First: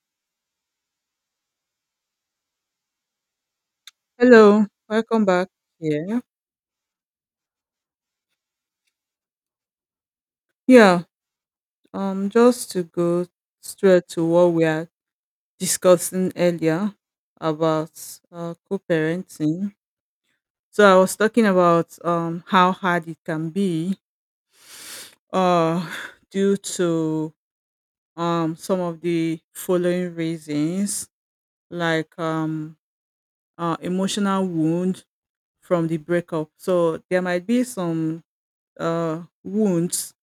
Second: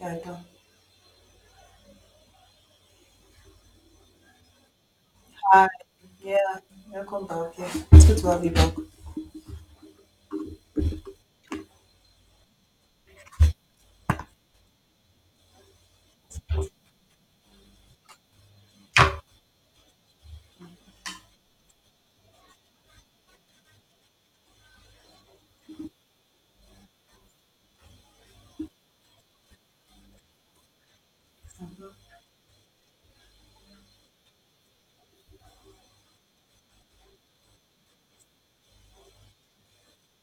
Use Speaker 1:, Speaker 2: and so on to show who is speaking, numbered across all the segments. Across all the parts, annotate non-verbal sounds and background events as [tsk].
Speaker 1: Yeah, I do.
Speaker 2: Hello, welcome back
Speaker 1: Hi.
Speaker 2: here.
Speaker 1: Yeah, welcome back. Yeah, it's good to have you back.
Speaker 2: Yeah, just to go straight to what we are discussing earlier about co-parenting. So I was talking about how hard it can be uh [laughs] [sighs] due to some of the following reasons like emotional wound from the breakup. So there might be some wounds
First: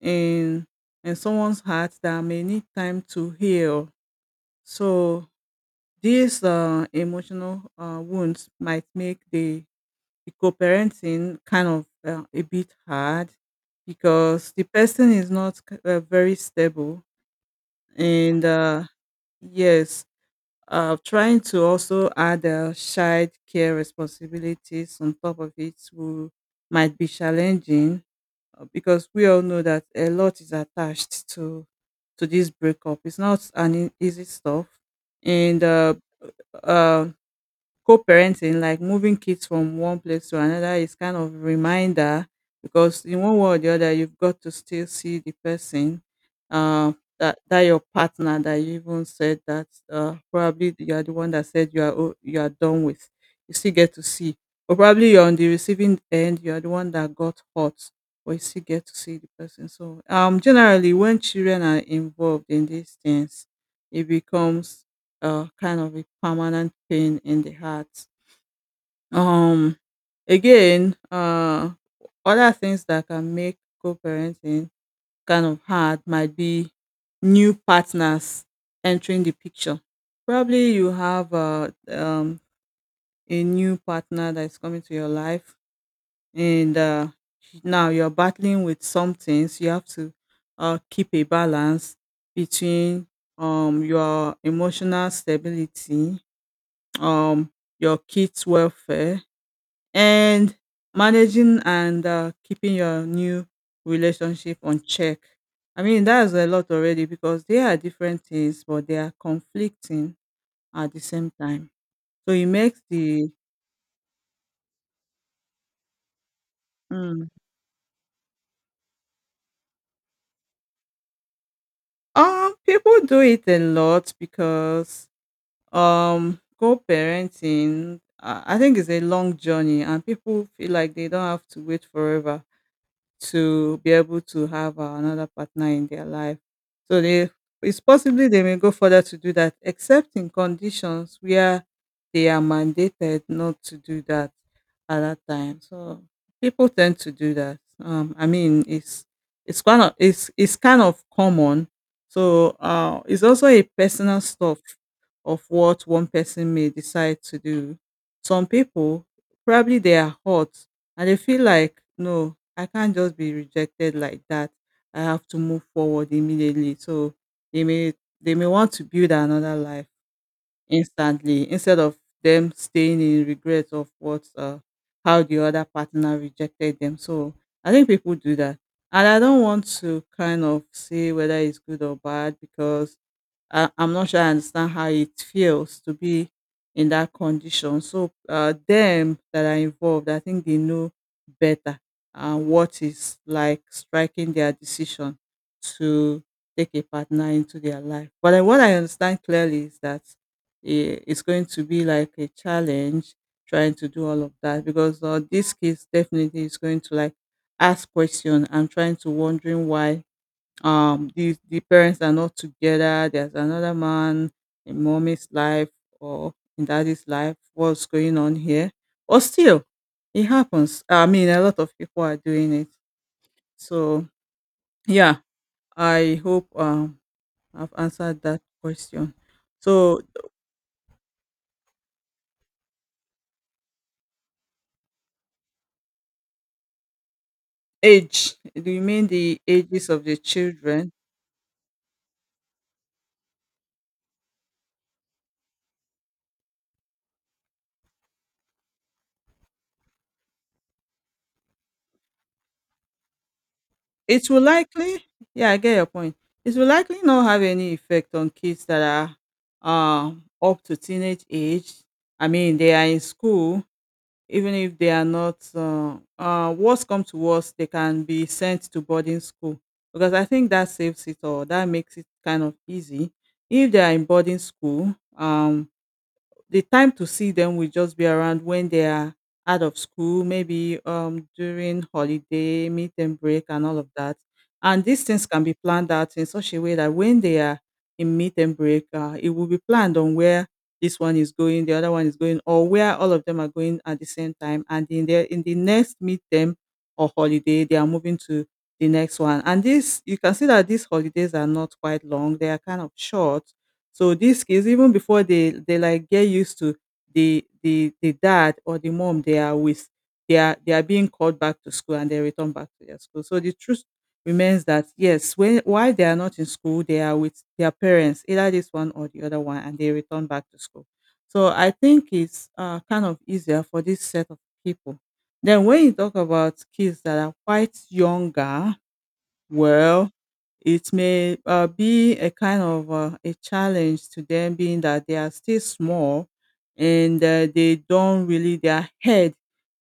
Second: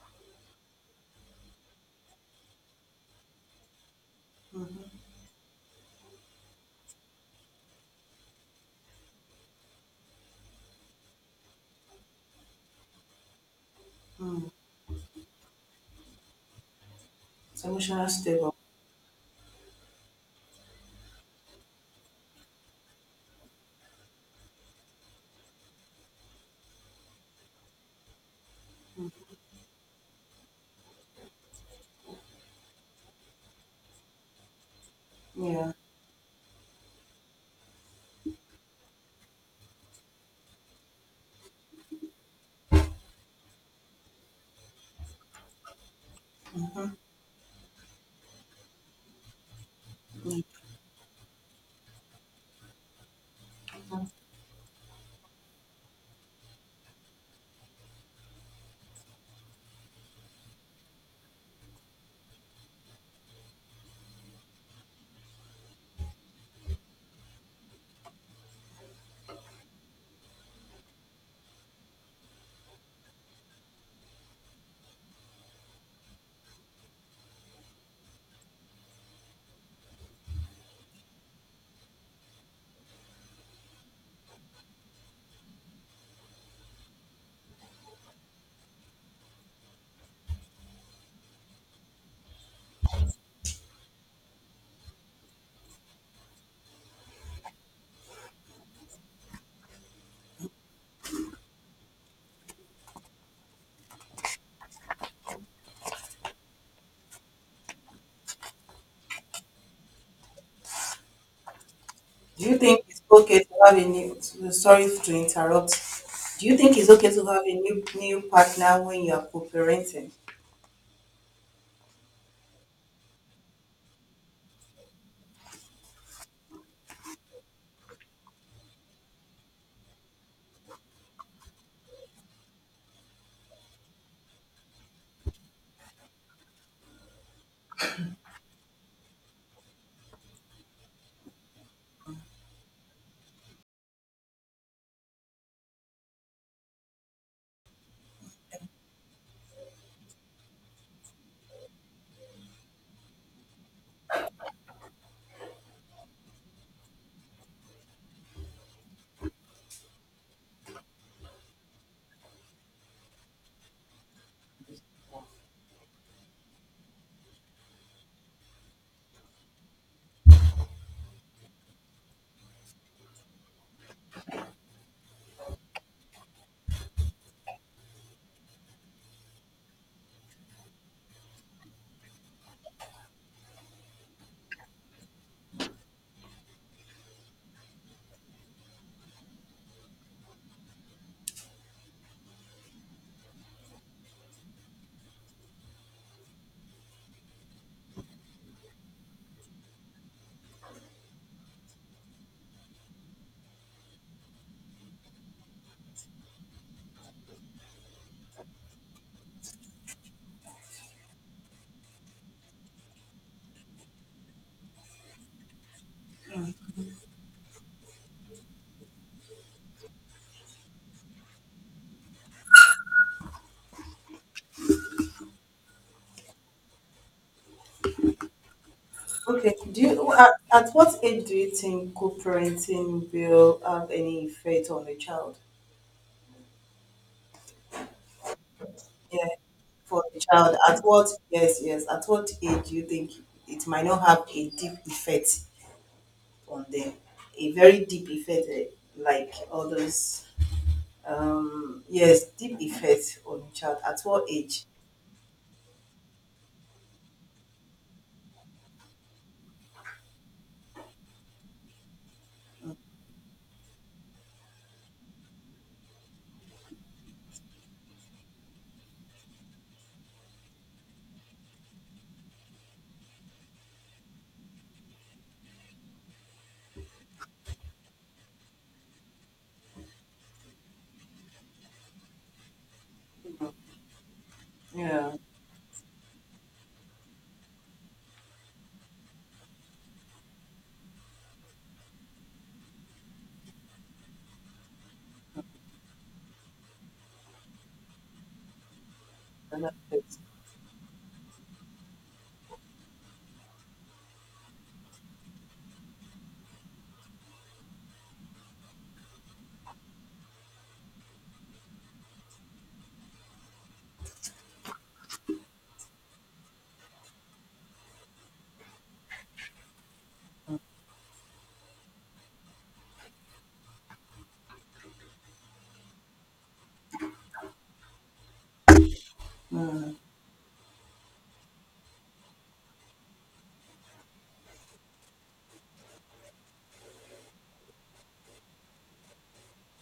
Speaker 2: in in someone's heart that may need time to heal.
Speaker 1: Mm-hmm.
Speaker 2: So these emotional wounds might make the co-parenting kind of a bit hard
Speaker 1: Mm.
Speaker 2: because the person is not very stable
Speaker 1: It's emotional
Speaker 2: and
Speaker 1: stable.
Speaker 2: yes, trying to also add child care responsibilities on top of it will, might be challenging because we all know that a lot is attached to this breakup. It's not an easy stuff, and
Speaker 1: Yeah.
Speaker 2: um co-parenting, like moving kids from one place to another, is kind of reminder because in one way or the other, you've got to still see the person uh,
Speaker 1: Mm-hmm.
Speaker 2: that your partner that you even said that probably
Speaker 1: Mm-hmm.
Speaker 2: you are the one that said you are you are done with. You still get to see, or probably you're on the receiving end. You are the one that got hurt, but you still get to see the person. So generally, when children are involved in these things, it becomes kind of a permanent pain in the heart. Um, again, uh, other things that can make co-parenting kind of hard might be new partners entering the picture. Probably you have a new partner that is coming to your life, and now you're battling with some things. You have to keep a balance between your emotional stability, um, your kids' welfare, and managing and keeping your new relationship on check. I mean, that's a lot already because they are different things, but they are conflicting at the same time. So
Speaker 1: Do
Speaker 2: it
Speaker 1: you
Speaker 2: makes
Speaker 1: think it's
Speaker 2: the
Speaker 1: okay to have a new? Sorry to interrupt. Do you think it's okay to
Speaker 2: mm,
Speaker 1: have a new partner when you are co-parenting?
Speaker 2: people do it a lot because co-parenting, I think it's a long journey and people feel like they don't have to wait forever to be able to have another partner in their life. So they it's possibly they may go further to do that, except in conditions where they are mandated not to do that at that time. So people tend to do that. I mean, it's kind of common. So it's also a personal stuff of what one person may decide to do. Some people probably they are hot and they feel like no, I can't just be rejected like that. I have to move forward immediately. So they may they may want to build another life instantly instead of them staying in regret of what how the other partner rejected them. So I think people do that, and I don't want to kind of say whether it's good or bad because I'm not sure I understand how it feels to be in that condition. So them that are involved, I think they know better what is like striking their decision to take a partner into their life. But what I understand clearly is that it's going to be like a challenge trying to do all of that because this kid definitely is going to like ask question and trying to wondering why the parents are not together, there's another man in mommy's life or in daddy's life, what's going on here. But still it happens. I mean, a lot of people are doing it, so yeah. I hope I've answered that question.
Speaker 1: Okay. Do
Speaker 2: So
Speaker 1: you at what age do you think co-parenting will have any effect on the child?
Speaker 2: age, do you mean
Speaker 1: Yeah,
Speaker 2: the ages of
Speaker 1: for
Speaker 2: the
Speaker 1: the child. At
Speaker 2: children?
Speaker 1: what? Yes, yes. At what age do you think it might not have a deep effect on them, a very deep effect, like all those yes, deep effect on a child, at what
Speaker 2: It will
Speaker 1: age?
Speaker 2: likely, yeah, I get your point. It will likely not have any effect on kids that are up to teenage age. I mean, they are in school, even if they are not worse come to worse, they can be sent to boarding school because I think that saves it all. That makes it kind of easy. If they are in boarding school, the time to see them will just be around when they are out of school, maybe during holiday, meet and break, and all of that. And these
Speaker 1: Yeah,
Speaker 2: things can be planned out in such a way that when they are in meet and break, it will be planned on where this one is going, the other one is going, or where all of them are going at the same time. And in the next meet them or holiday, they are moving to the next one. And
Speaker 1: another, that
Speaker 2: this you
Speaker 1: affects
Speaker 2: can see that these holidays are not quite long; they are kind of short. So these kids, even before they like get used to the dad or the mom they are with, they are being called back to school and they return back to their school. So the truth remains that yes, when while they are not in school, they are with their parents, either this one or the other one, and they return back to school. So I think it's kind of easier for this set of people. Then when you talk about kids that are quite younger, well, it may be a kind of a challenge to them, being that they are still small and they don't really, their head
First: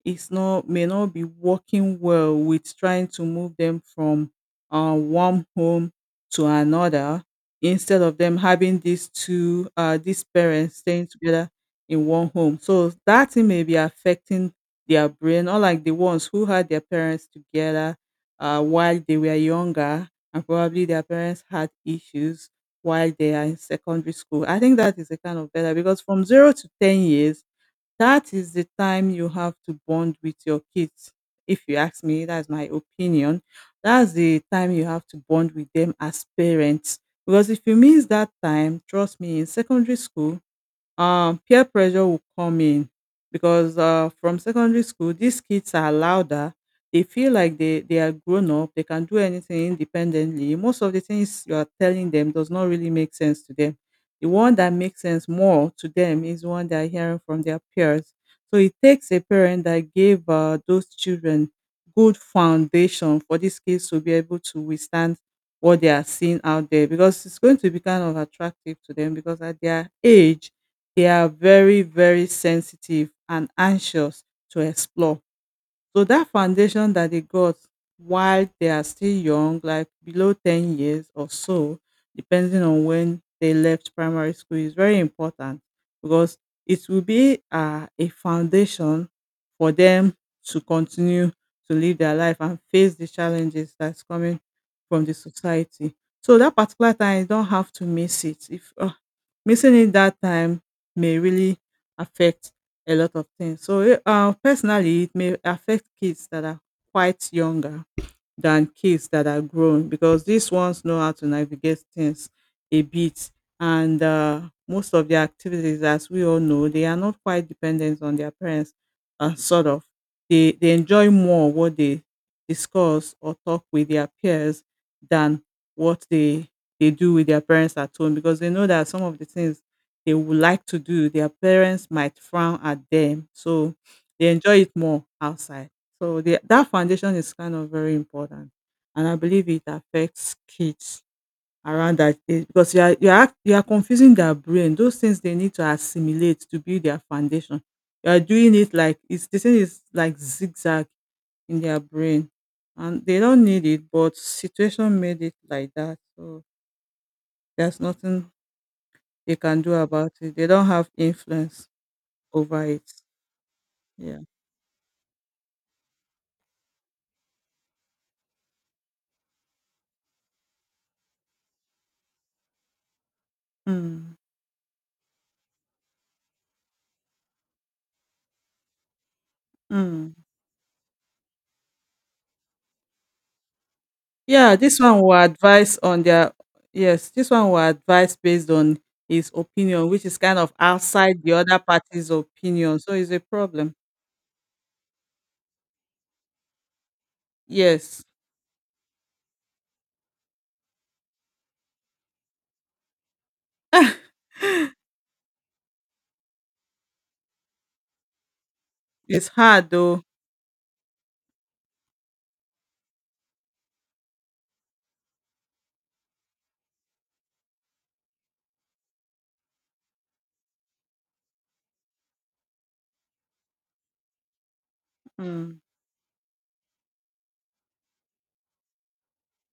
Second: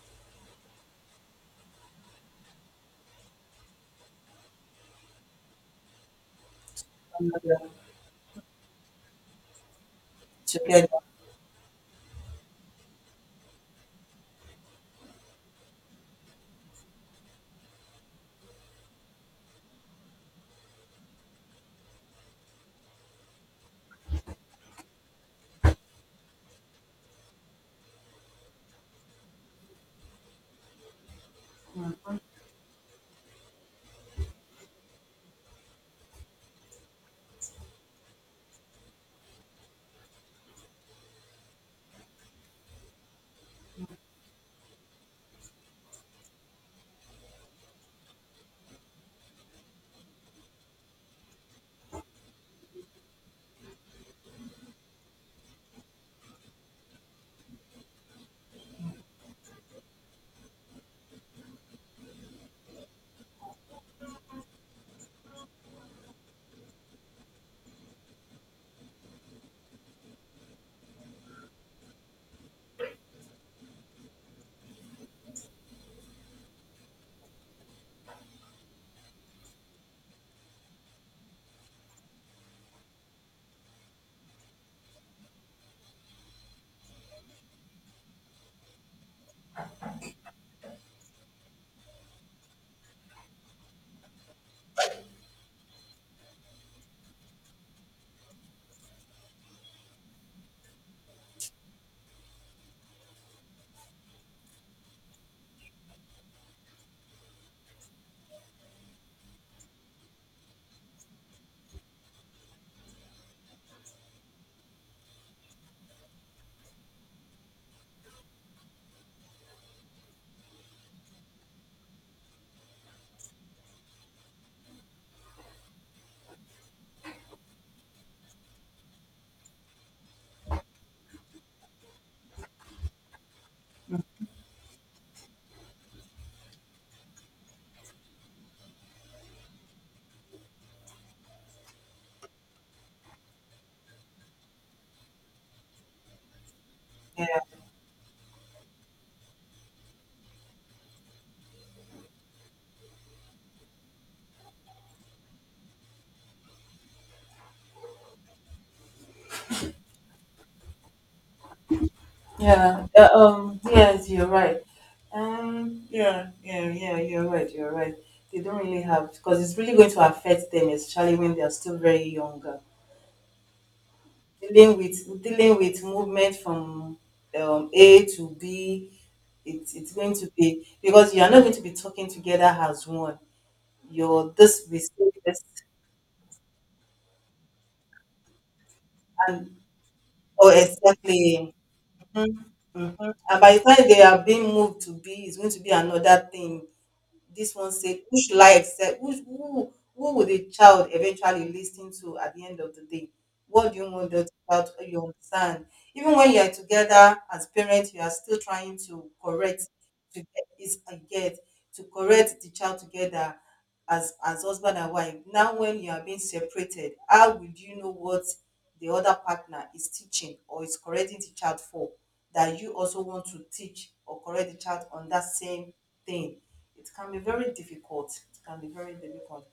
Speaker 2: is not, may not be working well with trying to move them from one home to another
Speaker 1: another,
Speaker 2: instead of them having these two, these parents
Speaker 1: together.
Speaker 2: staying together in one home. So that thing may be affecting their brain, unlike the ones who had their parents together while they were younger and probably their parents had issues while they are in secondary school. I think that is a kind of better because from zero to 10 years, that is the time you have to bond with your kids. If you ask me, that's my opinion. That's the time you have to bond with them as parents. Because if you miss that time, trust me, in secondary school, peer pressure will come in because from secondary school these kids are louder. They feel like they are grown up, they can do anything independently. Most of the things you are telling them does not really make sense to them. The one that makes sense more to them is the one they are hearing from their peers. So it takes a parent that gave those children good foundation for these kids to be able to withstand what they are seeing out there because it's going to be kind of attractive to them because at their age they are very, very sensitive and anxious to explore. So that foundation that they got while they are still young, like below 10 years or so, depending on when they left primary school, is very important because it will be a foundation for them to continue to live their life and face the challenges that's coming from the society. So that particular time, you don't have to miss it. If missing it that time may really affect a lot of things. So, personally, it may affect kids that are quite younger than kids that are grown because these ones know how to navigate things a bit, and most of their activities, as we all know, they are not quite dependent on their parents. Sort of they enjoy more what they discuss or talk with their peers than what they do with their parents at home because they know that some of the things they would like to do their parents might frown at them, so they enjoy it more outside. So that foundation is kind of very important, and I believe it affects kids around that age because you are confusing their brain. Those things they need to assimilate to build their
Speaker 1: Yeah,
Speaker 2: foundation, you are doing it like it's, the thing is like zigzag in their brain, and they don't need it, but situation made it like that. So there's nothing they can do about it. They don't have influence over
Speaker 1: yeah.
Speaker 2: it.
Speaker 1: Yes,
Speaker 2: Yeah.
Speaker 1: you're right. Yeah, yeah, you're right. They don't really have, because it's really going to affect them, especially when they are still very young.
Speaker 2: Mm.
Speaker 1: Dealing with movement from A to B, it's
Speaker 2: Mm.
Speaker 1: going to be, because you are not going to be talking together as one. You're
Speaker 2: Yeah,
Speaker 1: this
Speaker 2: this
Speaker 1: we,
Speaker 2: one will
Speaker 1: this
Speaker 2: advise on their, yes, this one will advise based on his
Speaker 1: and
Speaker 2: opinion, which is kind
Speaker 1: oh,
Speaker 2: of outside the
Speaker 1: exactly.
Speaker 2: other party's
Speaker 1: Mhm,
Speaker 2: opinion. So it's
Speaker 1: mhm.
Speaker 2: a
Speaker 1: And by the
Speaker 2: problem.
Speaker 1: time they are being moved to B, it's going to be another thing. This one said,
Speaker 2: Yes.
Speaker 1: who should I accept? Who would the child eventually listen to at the end of the day? What do you want the child to, you understand? Even when you are together as parents, you are still trying to
Speaker 2: It's
Speaker 1: correct
Speaker 2: hard though.
Speaker 1: to get is I get to correct the child together as husband and wife. Now when you are being separated, how would you know what the other partner is teaching or is correcting the child for, that you also want to teach or correct the child on that
Speaker 2: Mm,
Speaker 1: same thing? It can be very difficult it can be very difficult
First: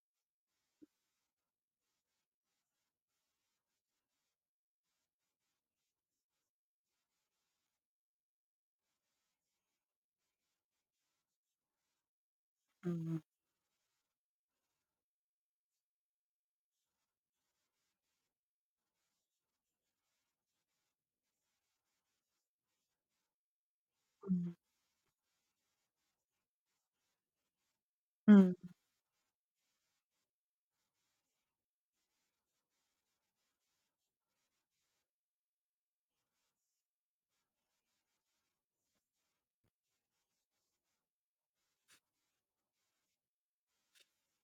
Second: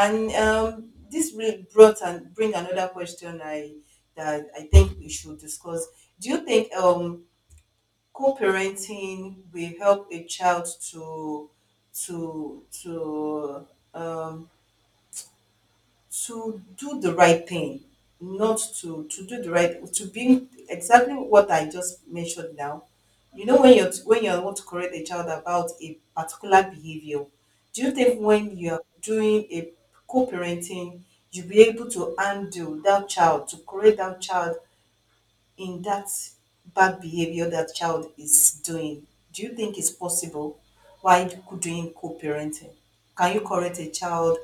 Speaker 1: And this really brought and bring another question, I that I think we should discuss. Do you think co-parenting will help a child to to
Speaker 2: mm,
Speaker 1: to um do the right thing? Not to to do the right to Be exactly what I just mentioned now. You know, when you're when you
Speaker 2: mm,
Speaker 1: want to correct a child about a particular behavior, do you think
Speaker 2: mm.
Speaker 1: when you're doing a co-parenting, you'll be able to undo that child, to correct that child in that bad behavior that child is doing? Do you think it's possible while doing co-parenting? Can you correct a child?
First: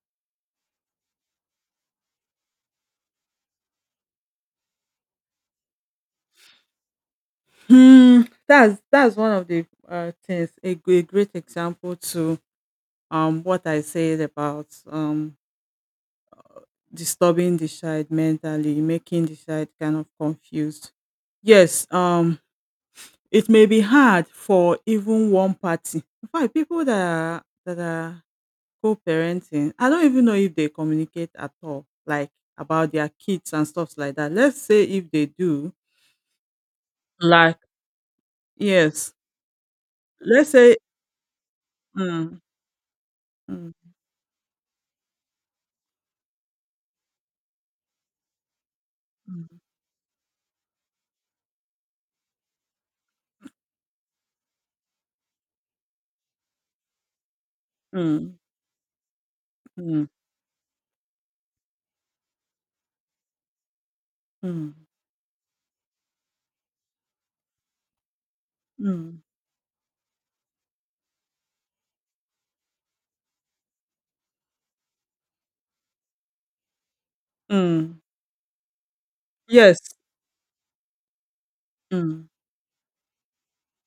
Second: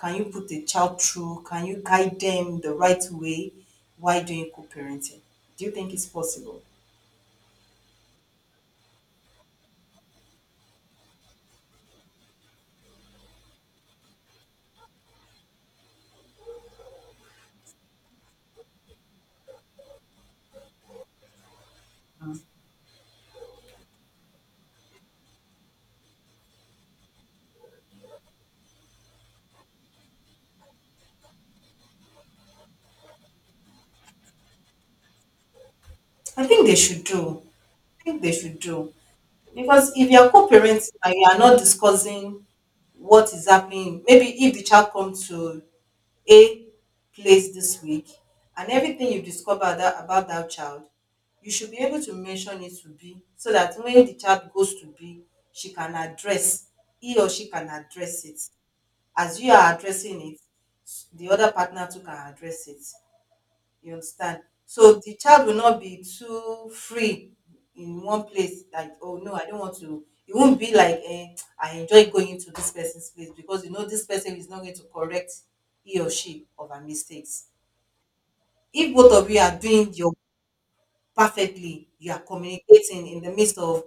Speaker 1: Can you put a child through? Can you guide them the right way while doing co-parenting? Do you think it's possible?
Speaker 2: Hmm, that's one of the things, a, a great example to what I said about disturbing the child mentally, making the child kind of confused. Yes, it may be hard for even one party. In fact, people that are co-parenting, I don't even know if they communicate at all, like about their kids and stuff like that. Let's say if they do,
Speaker 1: I think they should do.
Speaker 2: like,
Speaker 1: I think they should do.
Speaker 2: yes.
Speaker 1: Because if you're
Speaker 2: Let's say
Speaker 1: co-parenting and you are not
Speaker 2: mm,
Speaker 1: discussing what is
Speaker 2: mm,
Speaker 1: happening, maybe if the child comes to a place this week, and everything you
Speaker 2: mm,
Speaker 1: discover that, about that child, you should be able to mention it to B, so that when the child goes to B, she can address, he or she can address
Speaker 2: mm,
Speaker 1: it. As you are
Speaker 2: mm,
Speaker 1: addressing it, the other partner too can address it. You understand?
Speaker 2: mm,
Speaker 1: So the child will not be too free in one place like, "Oh
Speaker 2: mm,
Speaker 1: no, I don't want to." It won't be like, I enjoy going to this person's place because you know this person is not going to correct he or she of her mistakes.
Speaker 2: mm.
Speaker 1: If both of you are
Speaker 2: Yes.
Speaker 1: doing your perfectly, you are
Speaker 2: Mm,
Speaker 1: communicating in the midst of,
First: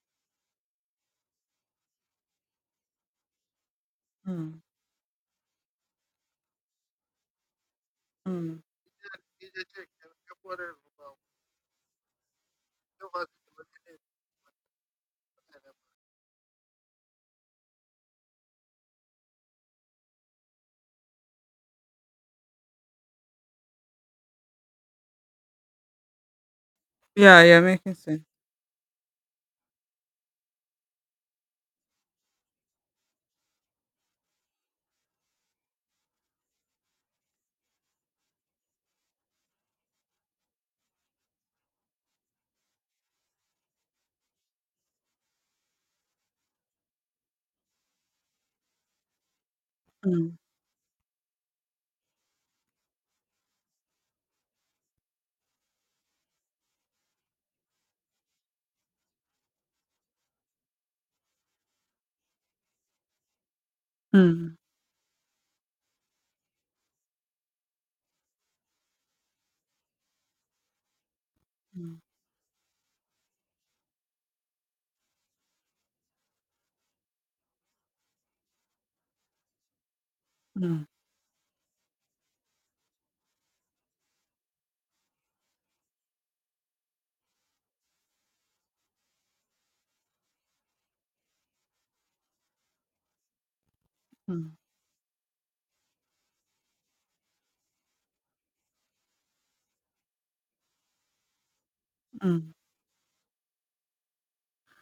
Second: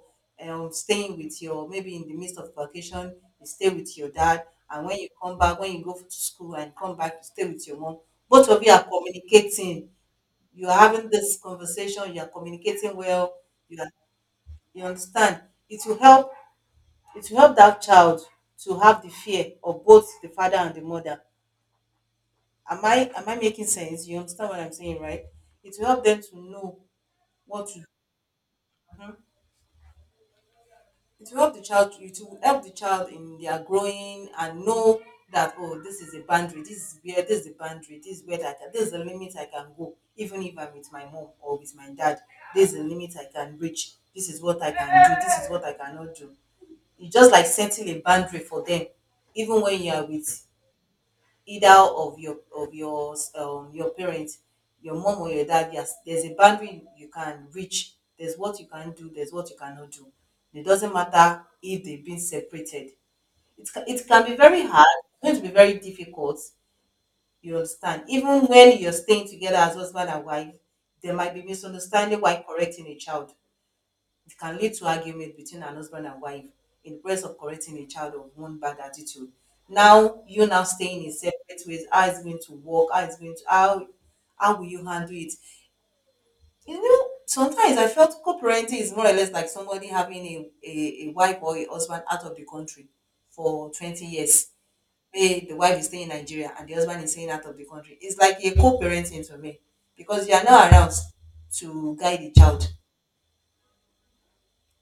Speaker 1: staying with your, maybe in the midst of vacation, you stay with your dad,
Speaker 2: mm,
Speaker 1: and when you come back, when you go to school and come back, you stay with your mom. Both
Speaker 2: mm.
Speaker 1: of you are communicating, you're having this conversation, you're communicating well, you are, you understand. It will help it will help that child to have the fear of both the father and the mother. Am I making sense? You understand what I'm saying, right? It will help them to know
Speaker 2: Yeah, yeah,
Speaker 1: what to do.
Speaker 2: making sense.
Speaker 1: It will help the child in their growing, and know that, oh, this is a boundary, this is the boundary, this is the limit I can go, even if I'm with my mom or with my dad. This is the limit I can reach, this is what I can do, this is what I cannot do. You just like setting a boundary for them, even when you are
Speaker 2: Mm,
Speaker 1: with either of your parents, your mom or your dad. Yes, there's a boundary you can reach, there's what you can do, there's what you cannot do. It doesn't matter if they've been separated. It can be
Speaker 2: mm,
Speaker 1: very hard, it's going to be very difficult. You understand, even when you're staying together as husband and wife, there might be
Speaker 2: mm,
Speaker 1: misunderstanding while correcting a child. It can lead to argument between an husband and wife in the quest of correcting a child of one bad attitude. Now you, now
Speaker 2: mm,
Speaker 1: staying in separate ways, how is it going to work? How is it going to How will you handle it? You know, sometimes I felt co-parenting is more or less like somebody having a, wife or a husband out of the country for 20 years.
Speaker 2: mm,
Speaker 1: Hey, the wife is staying in Nigeria and the husband is staying out of the country. It's like a co-parenting to me, because you are now around to guide the
Speaker 2: mm.
Speaker 1: child.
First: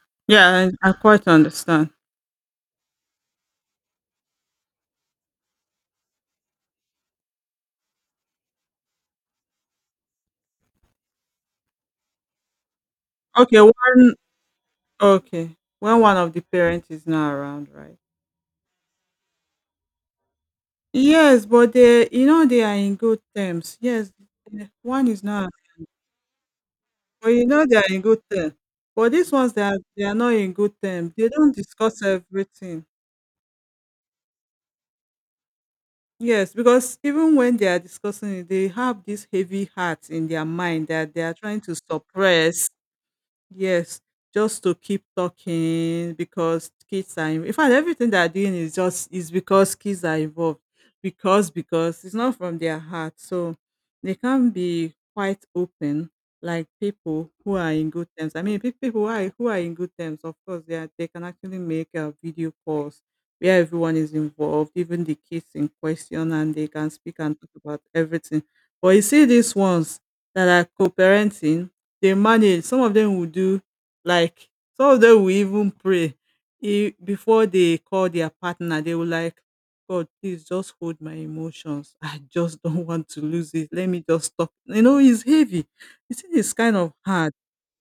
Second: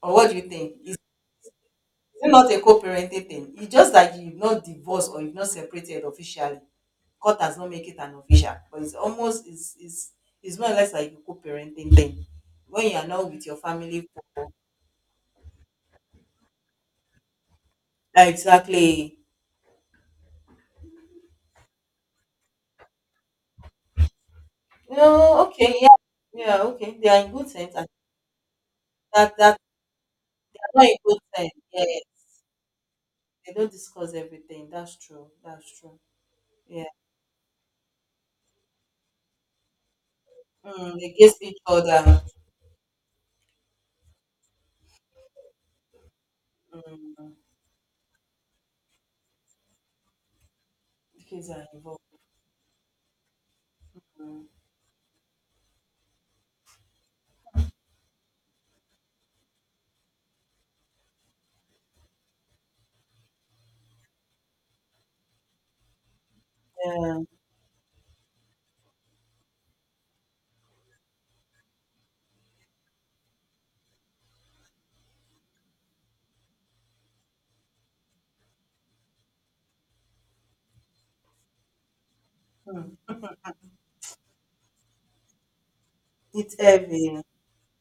Speaker 1: Or what do you
Speaker 2: Yeah,
Speaker 1: think?
Speaker 2: I
Speaker 1: Is
Speaker 2: quite understand.
Speaker 1: It's not a co-parenting thing? It's just that you've not divorced or you've not separated officially. Court has not make it an official, but it's almost it's more or less like a co-parenting thing. When you are not with your
Speaker 2: Okay,
Speaker 1: family,
Speaker 2: one Okay. When one of the parents is not around, right?
Speaker 1: exactly.
Speaker 2: Yes, but they, you know, they are in good terms. Yes,
Speaker 1: You
Speaker 2: one is
Speaker 1: know,
Speaker 2: not,
Speaker 1: okay, yeah, yeah, okay. They are
Speaker 2: but
Speaker 1: in
Speaker 2: you
Speaker 1: good
Speaker 2: know,
Speaker 1: terms.
Speaker 2: they are
Speaker 1: And
Speaker 2: in good terms. But these
Speaker 1: that,
Speaker 2: ones,
Speaker 1: that
Speaker 2: they, are, they are not in
Speaker 1: they
Speaker 2: good
Speaker 1: are not in
Speaker 2: terms.
Speaker 1: good
Speaker 2: They
Speaker 1: terms.
Speaker 2: don't
Speaker 1: Yeah,
Speaker 2: discuss everything.
Speaker 1: they don't discuss everything. That's true. That's true.
Speaker 2: Yes,
Speaker 1: Yeah,
Speaker 2: because even when they are discussing it, they have this heavy heart in their mind
Speaker 1: mm,
Speaker 2: that they are
Speaker 1: against each
Speaker 2: trying to
Speaker 1: other.
Speaker 2: suppress. Yes, just to keep talking because kids are
Speaker 1: Mm,
Speaker 2: in fact everything they are doing is because kids are involved. Because
Speaker 1: kids are involved.
Speaker 2: because it's not from their heart. So they can be quite open like people who are in good terms. I mean people who are in good terms, of course they are, they can actually make video calls where everyone is involved, even the kids in question, and they can speak
Speaker 1: Yeah,
Speaker 2: and talk about everything. But you see these ones that are co-parenting, they manage. Some of them will do, like some of them will even pray e before they call their partner. They will like, “God, please just hold my emotions. I just [laughs] don't want
Speaker 1: mm.
Speaker 2: to lose it. Let me just stop.” You know, it's heavy. You see, it's
Speaker 1: It's
Speaker 2: kind of
Speaker 1: heavy.
Speaker 2: hard.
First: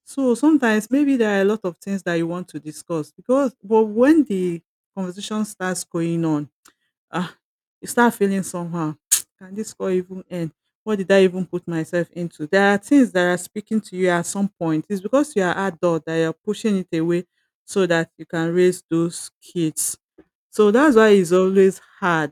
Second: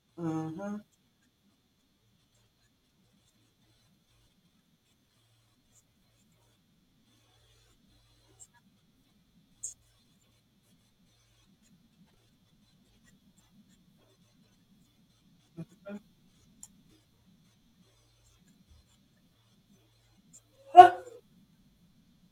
Speaker 2: So
Speaker 1: Mm-hmm.
Speaker 2: sometimes maybe there are a lot of things that you want to discuss, because but when the conversation starts going on, Ah, you start feeling somehow. [tsk] Can this call even end? What did I even put myself into? There are things that are speaking to you at some point. It's because you are adult that you're pushing it away so that you can raise those kids. So
Speaker 1: Huh.
Speaker 2: that's why it's always hard,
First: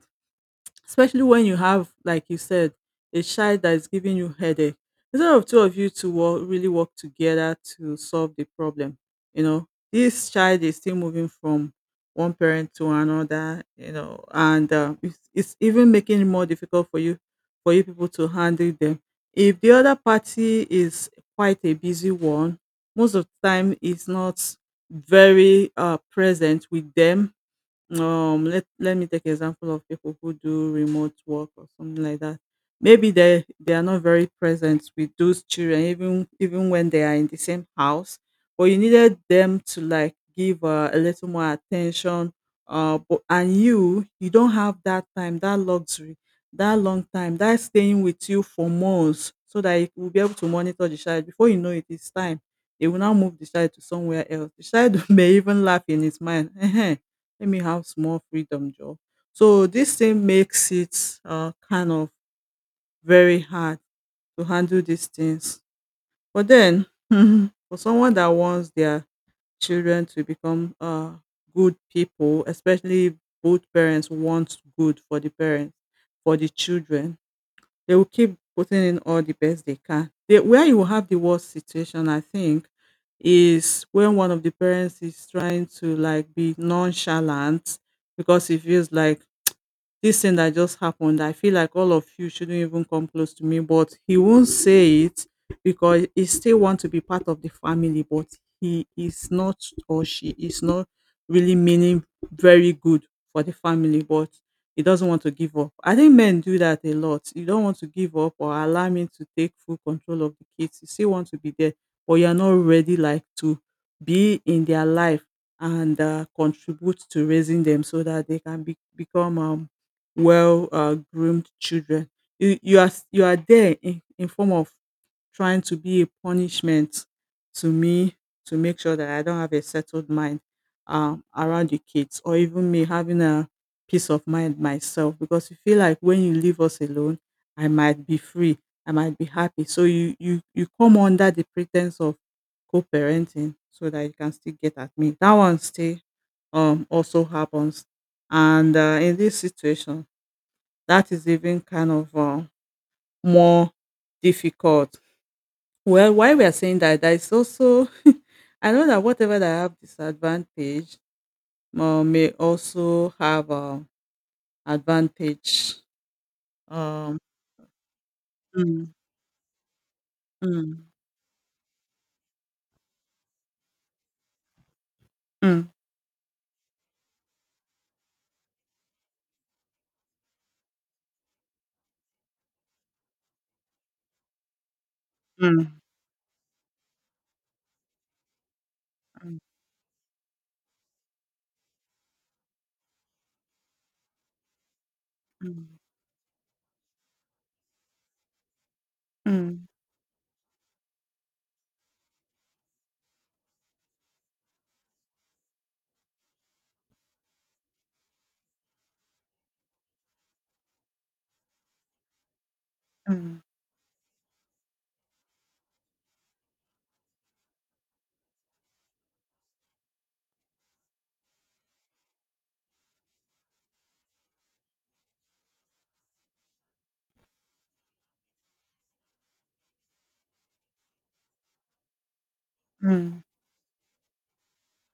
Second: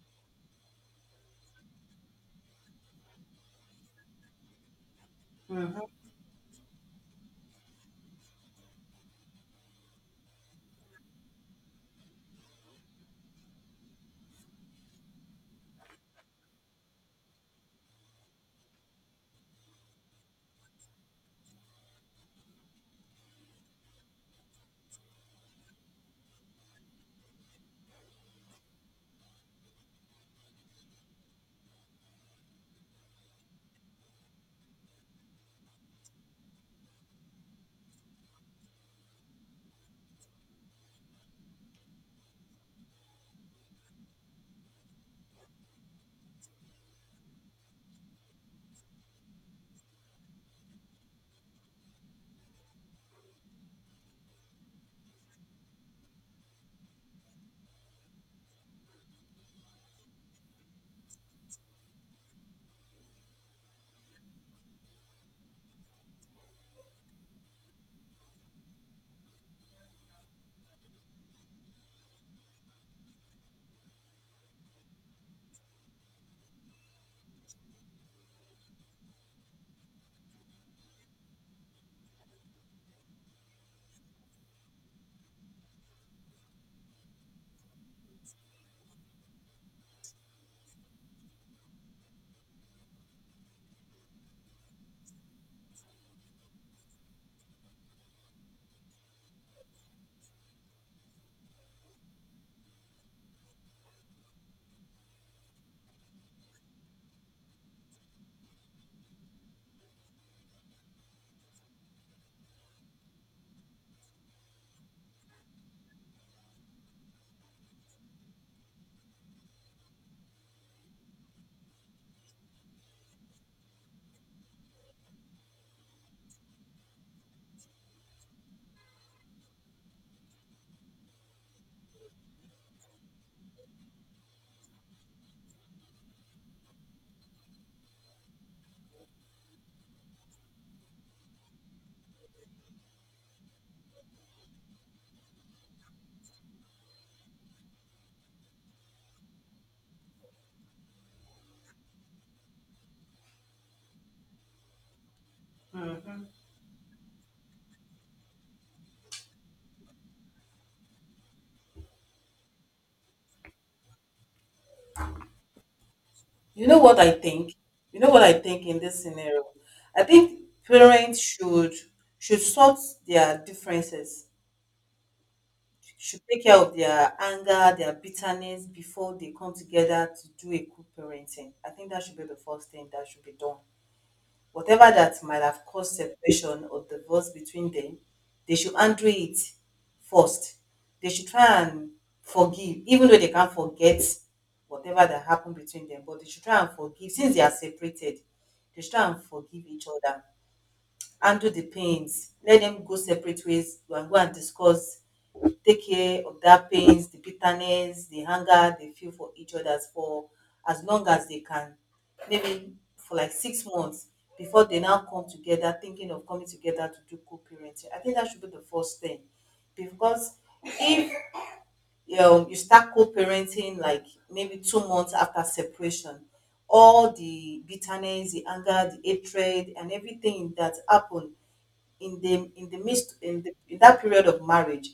Speaker 2: especially when you have, like you said, a child that is giving you headache. Instead of two of
Speaker 1: Hmm.
Speaker 2: you to really work together to solve the problem, you know, this child is still moving from one parent to another, you know, and it's even making it more difficult for you, for you people to handle them. If the other party is quite a busy one, most of the time is not very present with them. Let me take example of people who do remote work or something like that. Maybe they are not very present with those children, even when they are in the same house. But you needed them to like give a little more attention. But and you don't have that time, that luxury, that long time, that staying with you for months, so that you will be able to monitor the child. Before you know it, it's time. They will now move the child to somewhere else. The child [laughs] may even laugh in his mind. [laughs] Let me have small freedom job. So this thing makes it kind of very hard to handle these things. But then, [laughs] for someone that wants their children to become good people, especially if both parents want good for the parents, for the children, they will keep putting in all the best they can. They, where you will have the worst situation, I think, is when one of the parents is trying to like be nonchalant because he feels like this thing that just happened, I feel like all of you shouldn't even come close to me, but he won't say it because he still wants to be part of the family, but he is not, or she is not really meaning very good for the family, but he doesn't want to give up. I think men do that a lot. You don't want to give up or allow me to take full control of the kids. You still want to be there, but you're not ready like to be in their life and contribute to raising them so that they can be, become well groomed children. You are you are there in form of trying to be a punishment to me, to make sure that I don't have a settled mind around the kids, or even me having a peace of mind myself, because you feel like when you leave us alone, I might be free, I might be happy. So you come under the pretense of co-parenting so that you can still get at me. That one still also happens. And in this situation, that is even kind of, more difficult. Well,
Speaker 1: Mhm.
Speaker 2: why we are saying that, that is also [laughs] I know that whatever that have disadvantage, may also have, advantage.
Speaker 1: You know what I
Speaker 2: Um,
Speaker 1: think? You know what I think in
Speaker 2: mm,
Speaker 1: this scenario? I think
Speaker 2: mm,
Speaker 1: parents should sort their differences,
Speaker 2: mm,
Speaker 1: should take care of their anger, their bitterness before they come together to do a good parenting. I think that should be the first thing that should be done. Whatever that might have
Speaker 2: mm,
Speaker 1: caused separation or divorce between them, they should undo it first. They should try and forgive, even though they can't forget whatever that happened
Speaker 2: mm,
Speaker 1: between them, but they should try and forgive. Since they are separated, they should try and forgive
Speaker 2: mm,
Speaker 1: each other, undo the pains, let them go separate ways and go and discuss, take care of that pains, the bitterness, the anger they feel for each other for as long as they can. Maybe for like
Speaker 2: mm,
Speaker 1: 6 months before they now come together thinking of coming together to do co-parenting. I think that should be the first thing. Because if you, know, you start co-parenting like maybe 2 months after separation, all the bitterness, the anger, the hatred, and everything that happened in the midst
Speaker 2: mm,
Speaker 1: in the in that period of marriage,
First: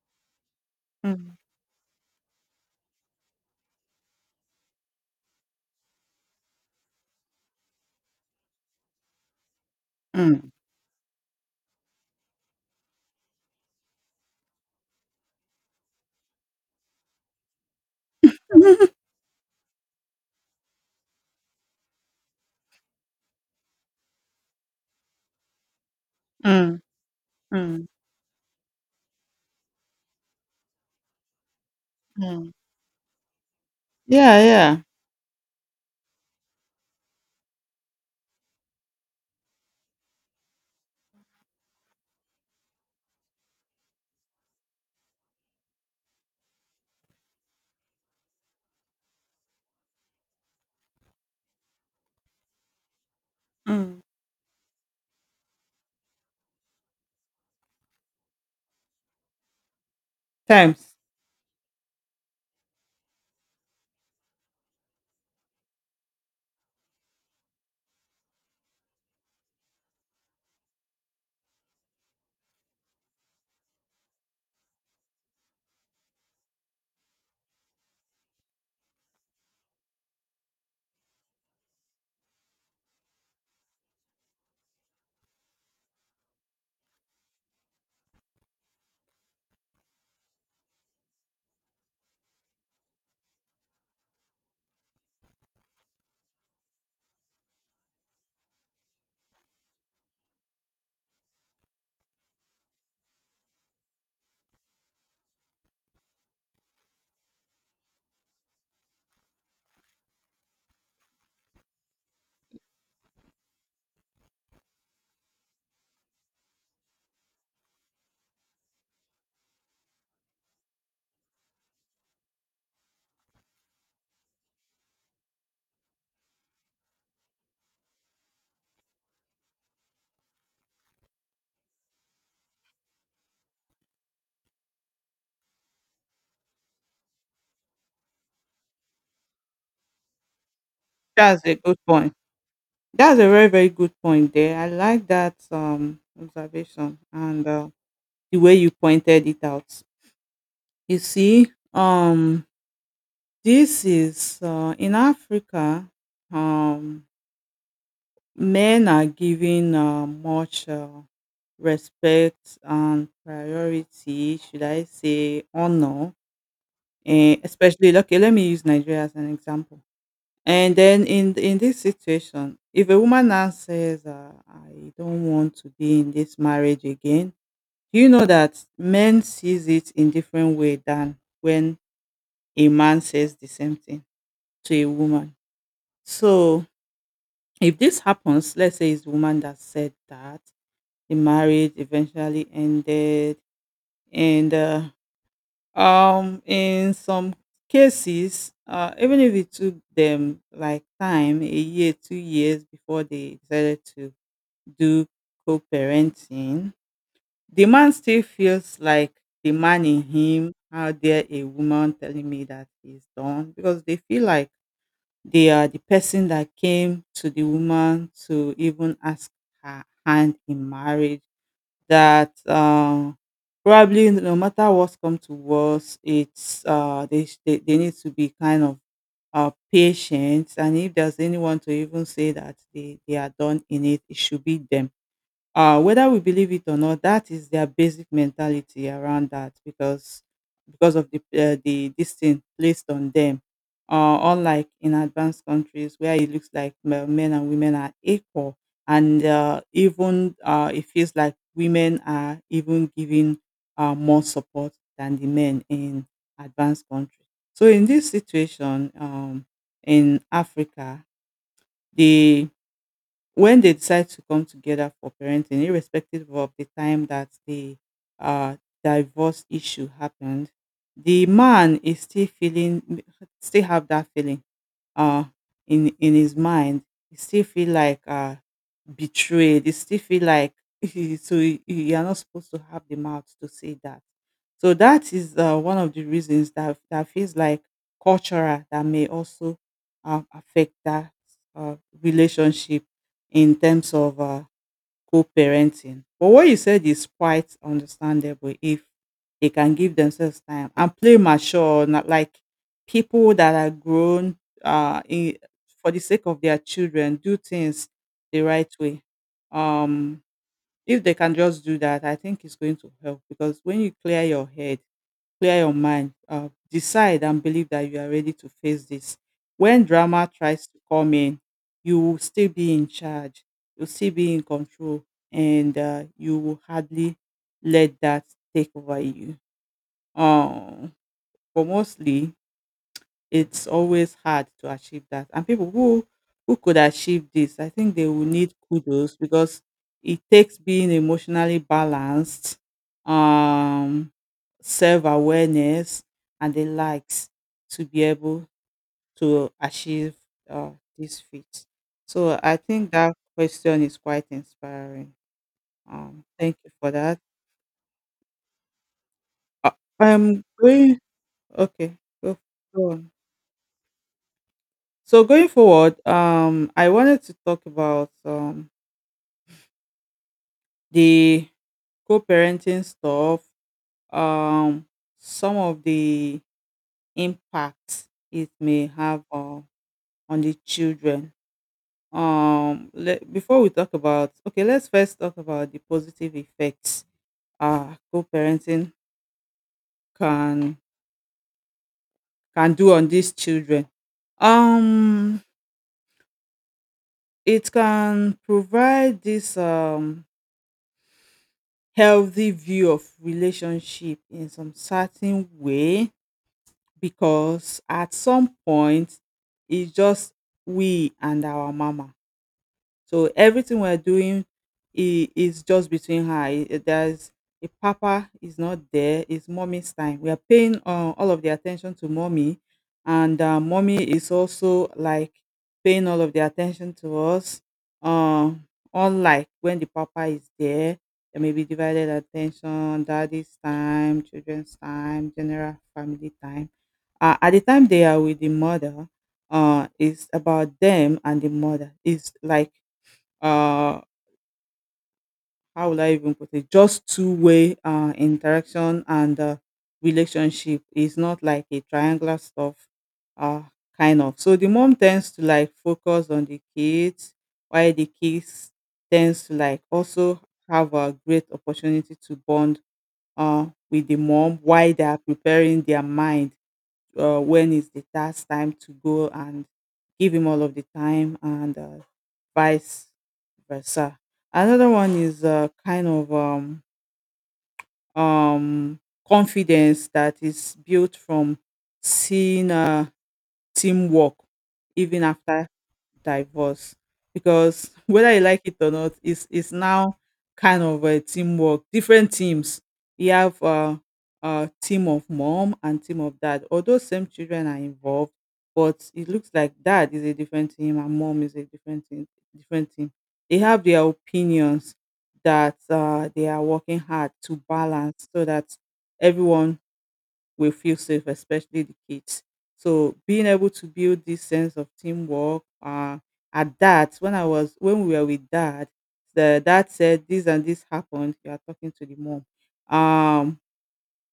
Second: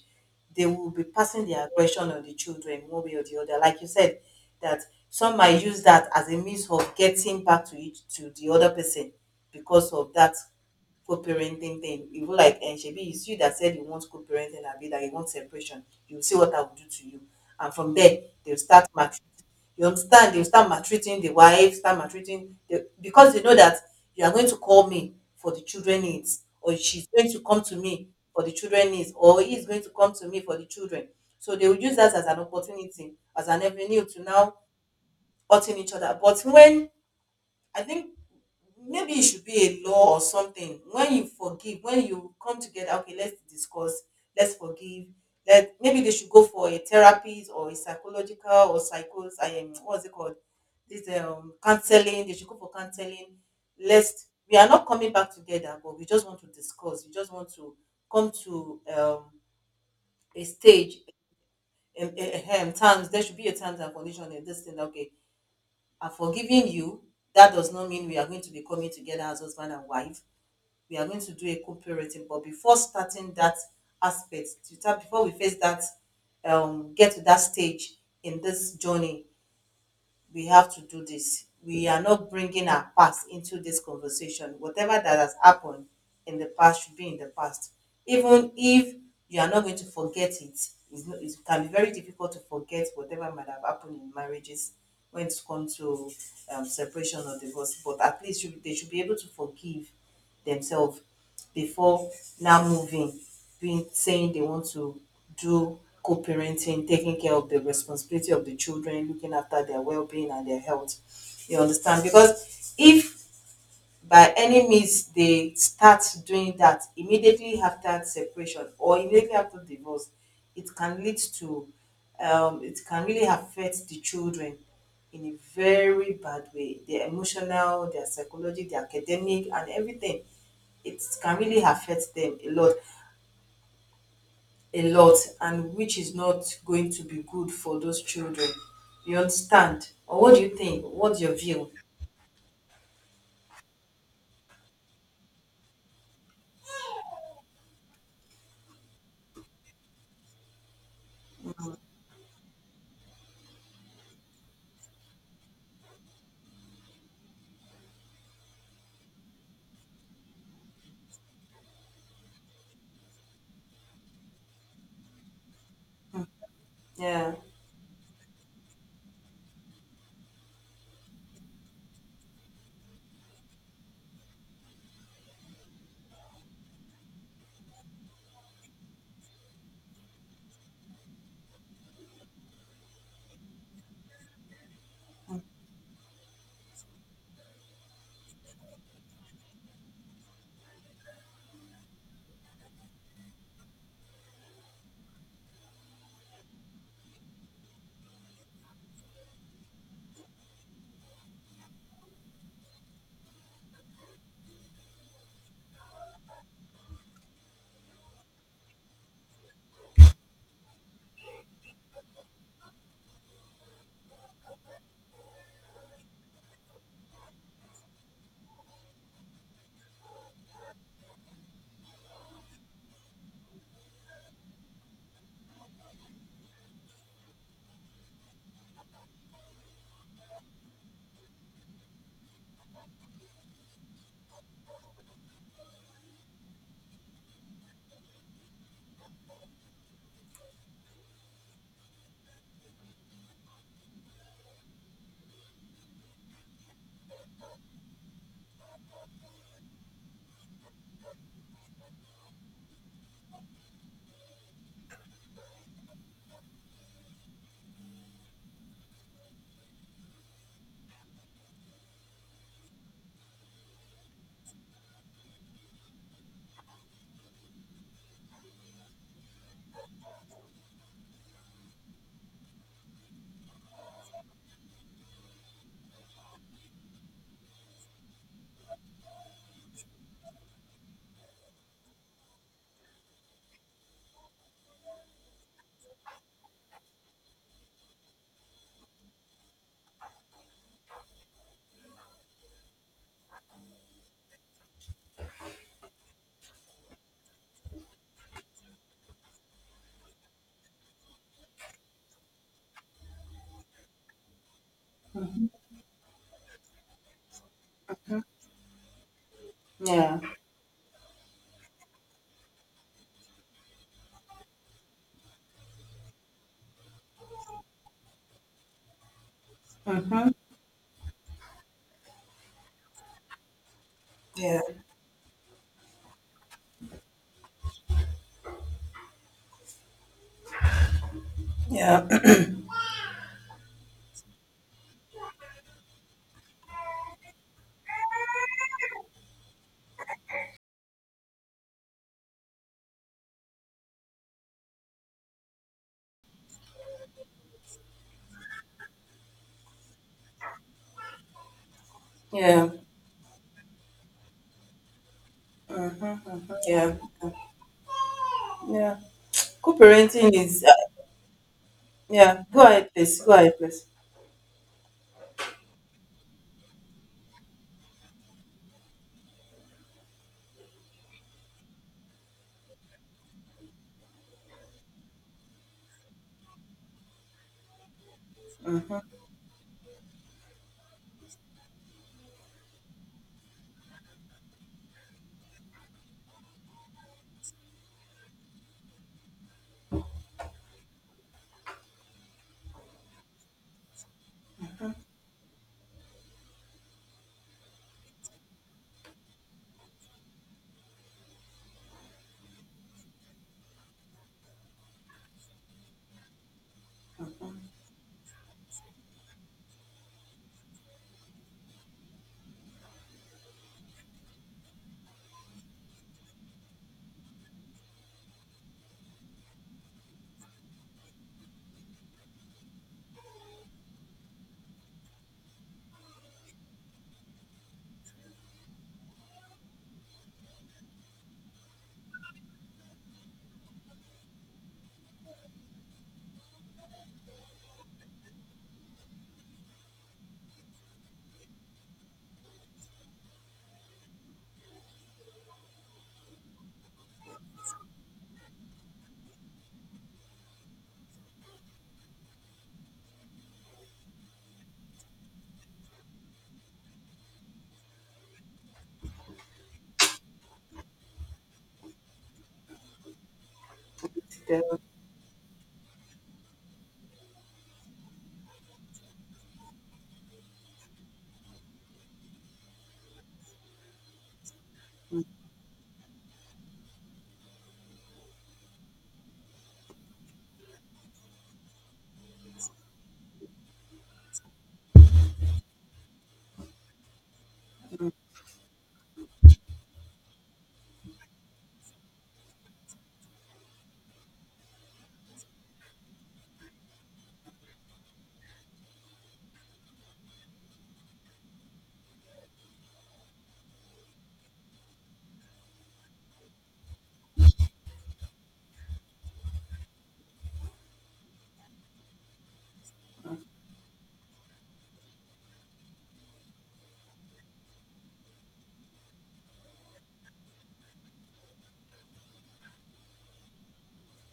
Speaker 1: they will be
Speaker 2: mm, mm,
Speaker 1: passing the aggression on the children one way or the other. Like you said, that some might use that as a means of getting back to each to the other person because of that
Speaker 2: mm,
Speaker 1: co-parenting thing, even like shebi it's you that said you want co-parenting, abi that you want separation. You see what I will do to you, and from there they'll start
Speaker 2: [laughs]
Speaker 1: maltreating. You understand? They'll start maltreating the wife, start maltreating the, because they know that you are going to call me for the children needs, or
Speaker 2: mm,
Speaker 1: she's going to come to
Speaker 2: mm,
Speaker 1: me for the children needs, or he is going to come to me for the children. So they will use that as an
Speaker 2: mm.
Speaker 1: opportunity, as an avenue to
Speaker 2: Yeah,
Speaker 1: now
Speaker 2: yeah.
Speaker 1: hurting each other. But when, I think, maybe it should be a law or something. When you forgive, when you come together, okay, let's discuss, let's forgive. Let maybe they should go for a therapist or a psychological or psychos. I am, what's it called? This, counseling. They should go for counseling.
Speaker 2: Mm.
Speaker 1: Let's. We are not coming back together, but we just want to discuss. We just want to come to a
Speaker 2: Times.
Speaker 1: stage. Um, in, terms. There should be a terms and condition in this thing. Okay, I've forgiven you. That does not mean we are going to be coming together as husband and wife. We are going to do a co-parenting. But before starting that aspect, before we face that, get to that stage in this journey, we have to do this. We are not bringing our past into this conversation. Whatever that has happened in the past should be in the past. Even if you are not going to forget it, it's not, it can be very difficult to forget whatever might have happened in marriages when it comes to separation or divorce. But at least they should be able to forgive themselves before now moving, being saying they want to do co-parenting, taking care of the responsibility of the children, looking after their well-being and their health. You understand? Because if by any means they start doing that immediately after separation or immediately after divorce, it can lead to, it can really affect the children in a very bad way, their emotional, their psychology, their academic, and everything. It can really affect them a lot, and which is not going to be good for those children. You understand? Or what do you think? What's your
Speaker 2: That's a
Speaker 1: view?
Speaker 2: good point. That's a very, very good point there. I like that observation and the way you pointed it out. You see, um this is in Africa, um men are given much respect and priority, should I say honor,
Speaker 1: Yeah.
Speaker 2: especially okay, let me use Nigeria as an example. And then in this situation, if a woman now says, "I don't want to be in this marriage again," you know that men sees it in different way than when a man says the same thing to a woman. So if this happens, let's say it's a woman that said that the marriage eventually ended, and in some cases, even if it took them like time a year, 2 years before they decided to do co-parenting, the man still feels like, the man in him, how dare a woman telling me that he's done, because they feel like they are the person that came to the woman to even ask her hand in marriage, that probably no matter what's come to worst, it's they need to be kind of patient, and if there's anyone to even say that they are done in it, it should be them, whether we believe it or not, that is their basic mentality around that because of the this thing placed on them. Unlike in advanced countries where it looks like men and women are equal, and even it feels like women are even given more support than the men in advanced countries. So in this situation, in Africa, the when they decide to come together for parenting, irrespective of the time that the uh, divorce issue happened, the man is still feeling, still have that feeling uh, in his mind, he still feel like betrayed. He still feel like [laughs] so you are not supposed to have the mouth to say that. So that is one of the reasons that that feels like cultural that may also affect that uh, relationship in terms of co-parenting. But what you said is quite understandable if they can give themselves time and play mature, not like people that are grown uh, in, for the sake of their children, do things the right way.
Speaker 1: Yeah.
Speaker 2: Um, if they can just do that, I think it's going to help because when you clear your head, clear your mind. Decide and believe that you are ready to face this. When drama tries to come in, you will still be in charge. You'll still be in
Speaker 1: Yeah.
Speaker 2: control, and you will hardly let that take over you. Um, but
Speaker 1: Yeah.
Speaker 2: mostly, it's always hard to achieve that. And people who could achieve this, I think they will need kudos because it takes being emotionally balanced, um, self awareness, and the likes to be able to achieve uh, this feat.
Speaker 1: [clears throat]
Speaker 2: So I
Speaker 1: Yeah.
Speaker 2: think that question is quite inspiring. Thank you for
Speaker 1: Yeah,
Speaker 2: that.
Speaker 1: yeah.
Speaker 2: Uh,
Speaker 1: Co-parenting
Speaker 2: I'm
Speaker 1: is
Speaker 2: going. Okay, go,
Speaker 1: yeah. Go ahead,
Speaker 2: go on.
Speaker 1: please. Go ahead, please.
Speaker 2: So going forward, I wanted to talk about the co-parenting stuff, um, some of the impacts it may have on the children. Before we talk about, okay, let's first talk about the positive effects co-parenting can can do on these children. Um, it can provide this. Healthy view of relationship in some certain way, because at some point it's just we and our mama, so everything we're doing is just between her. There's a papa is not there. It's mommy's time. We are paying all of the attention to mommy, and mommy is also like paying all of the attention to us. Um, Unlike when the papa is there, there may be divided attention, daddy's time, children's time, general family time. At the time they are with the mother, it's about them and the mother. It's like uh how will I even put it, just two way interaction and relationship, is not like a triangular stuff uh kind of, so the mom tends to like focus on the kids, while the kids tends to like also have a great opportunity to bond uh with the mom
Speaker 1: The
Speaker 2: while they are preparing their mind when is the task time to go and give him all of the time and vice versa. Another one is a kind of um, confidence that is built from seeing teamwork even after divorce, because [laughs] whether you like it or not, it's now kind of a teamwork, different teams. You have a team of mom and team of dad, although same children are involved, but it looks like dad is a different team and mom is a different team, different team. They have their opinions that they are working hard to balance so that everyone will feel safe, especially the kids. So being able to build this sense of teamwork, at that when I was when we were with dad, the dad said this and this happened. You are talking to the mom. Um,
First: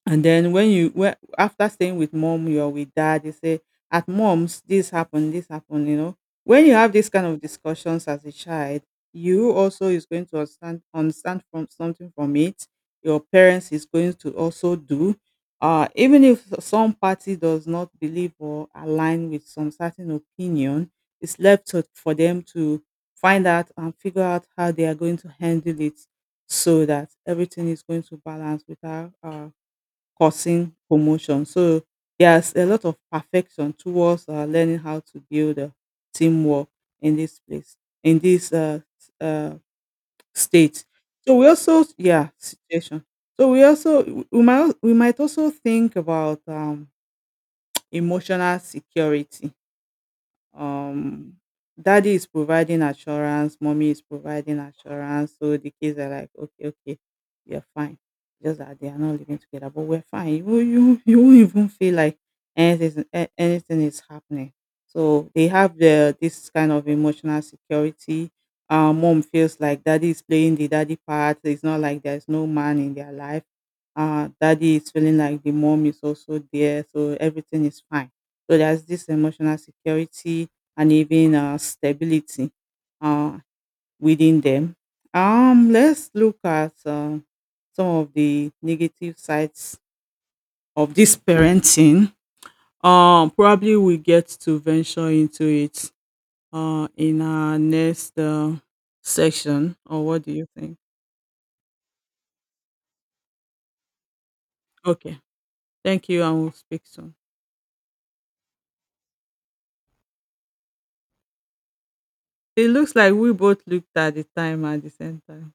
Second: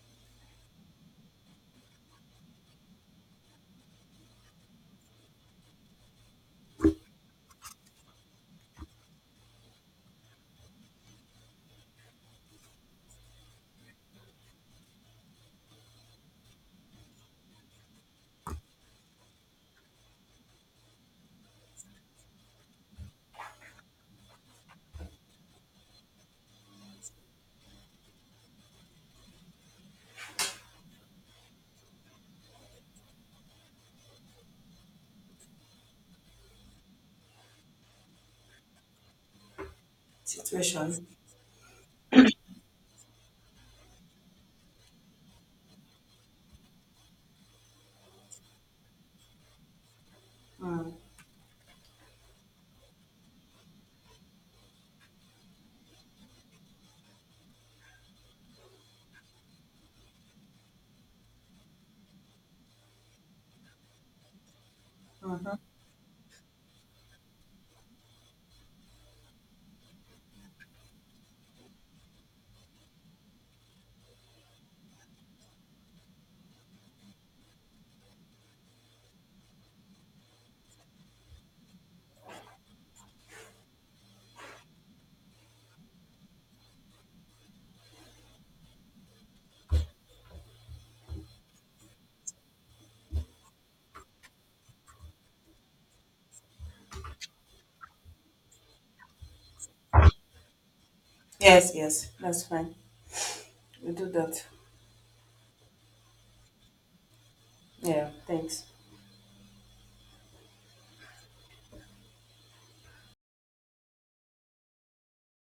Speaker 2: and then when after staying with mom, you're with dad, you say, at mom's, this happened, you know. When you have this kind of discussions as a child, you also is going to understand from something from it. Your parents is going to also do. Even if some party does not believe or align with some certain opinion, it's left for them to find out and figure out how they are going to handle it so that everything is going to balance without causing promotion. So there's a lot of perfection towards learning how to build a teamwork in this place, in this state.
Speaker 1: situation.
Speaker 2: So we also, yeah, situation. So we also we might also think about emotional security.
Speaker 1: Mm.
Speaker 2: um Daddy is providing assurance, mommy is providing assurance, so the kids are like okay, okay, you're fine, just that they are not living together, but we're fine. You [laughs] you won't even feel like anything is happening. So they have the this kind of emotional security. Mom feels like daddy is playing the daddy part, it's not like there's no man in their life. Daddy is feeling like the mom is also there, so everything is fine. So there's this emotional security and even stability uh, within them. Let's look at some of the negative sides of this parenting. Probably we get to venture into it in our next section. Or what do you think?
Speaker 1: Yes, yes. That's fine. We do that.
Speaker 2: Okay, thank you, and we'll speak soon.
Speaker 1: Yeah. Thanks.
Speaker 2: It looks like we both looked at the time at the same time.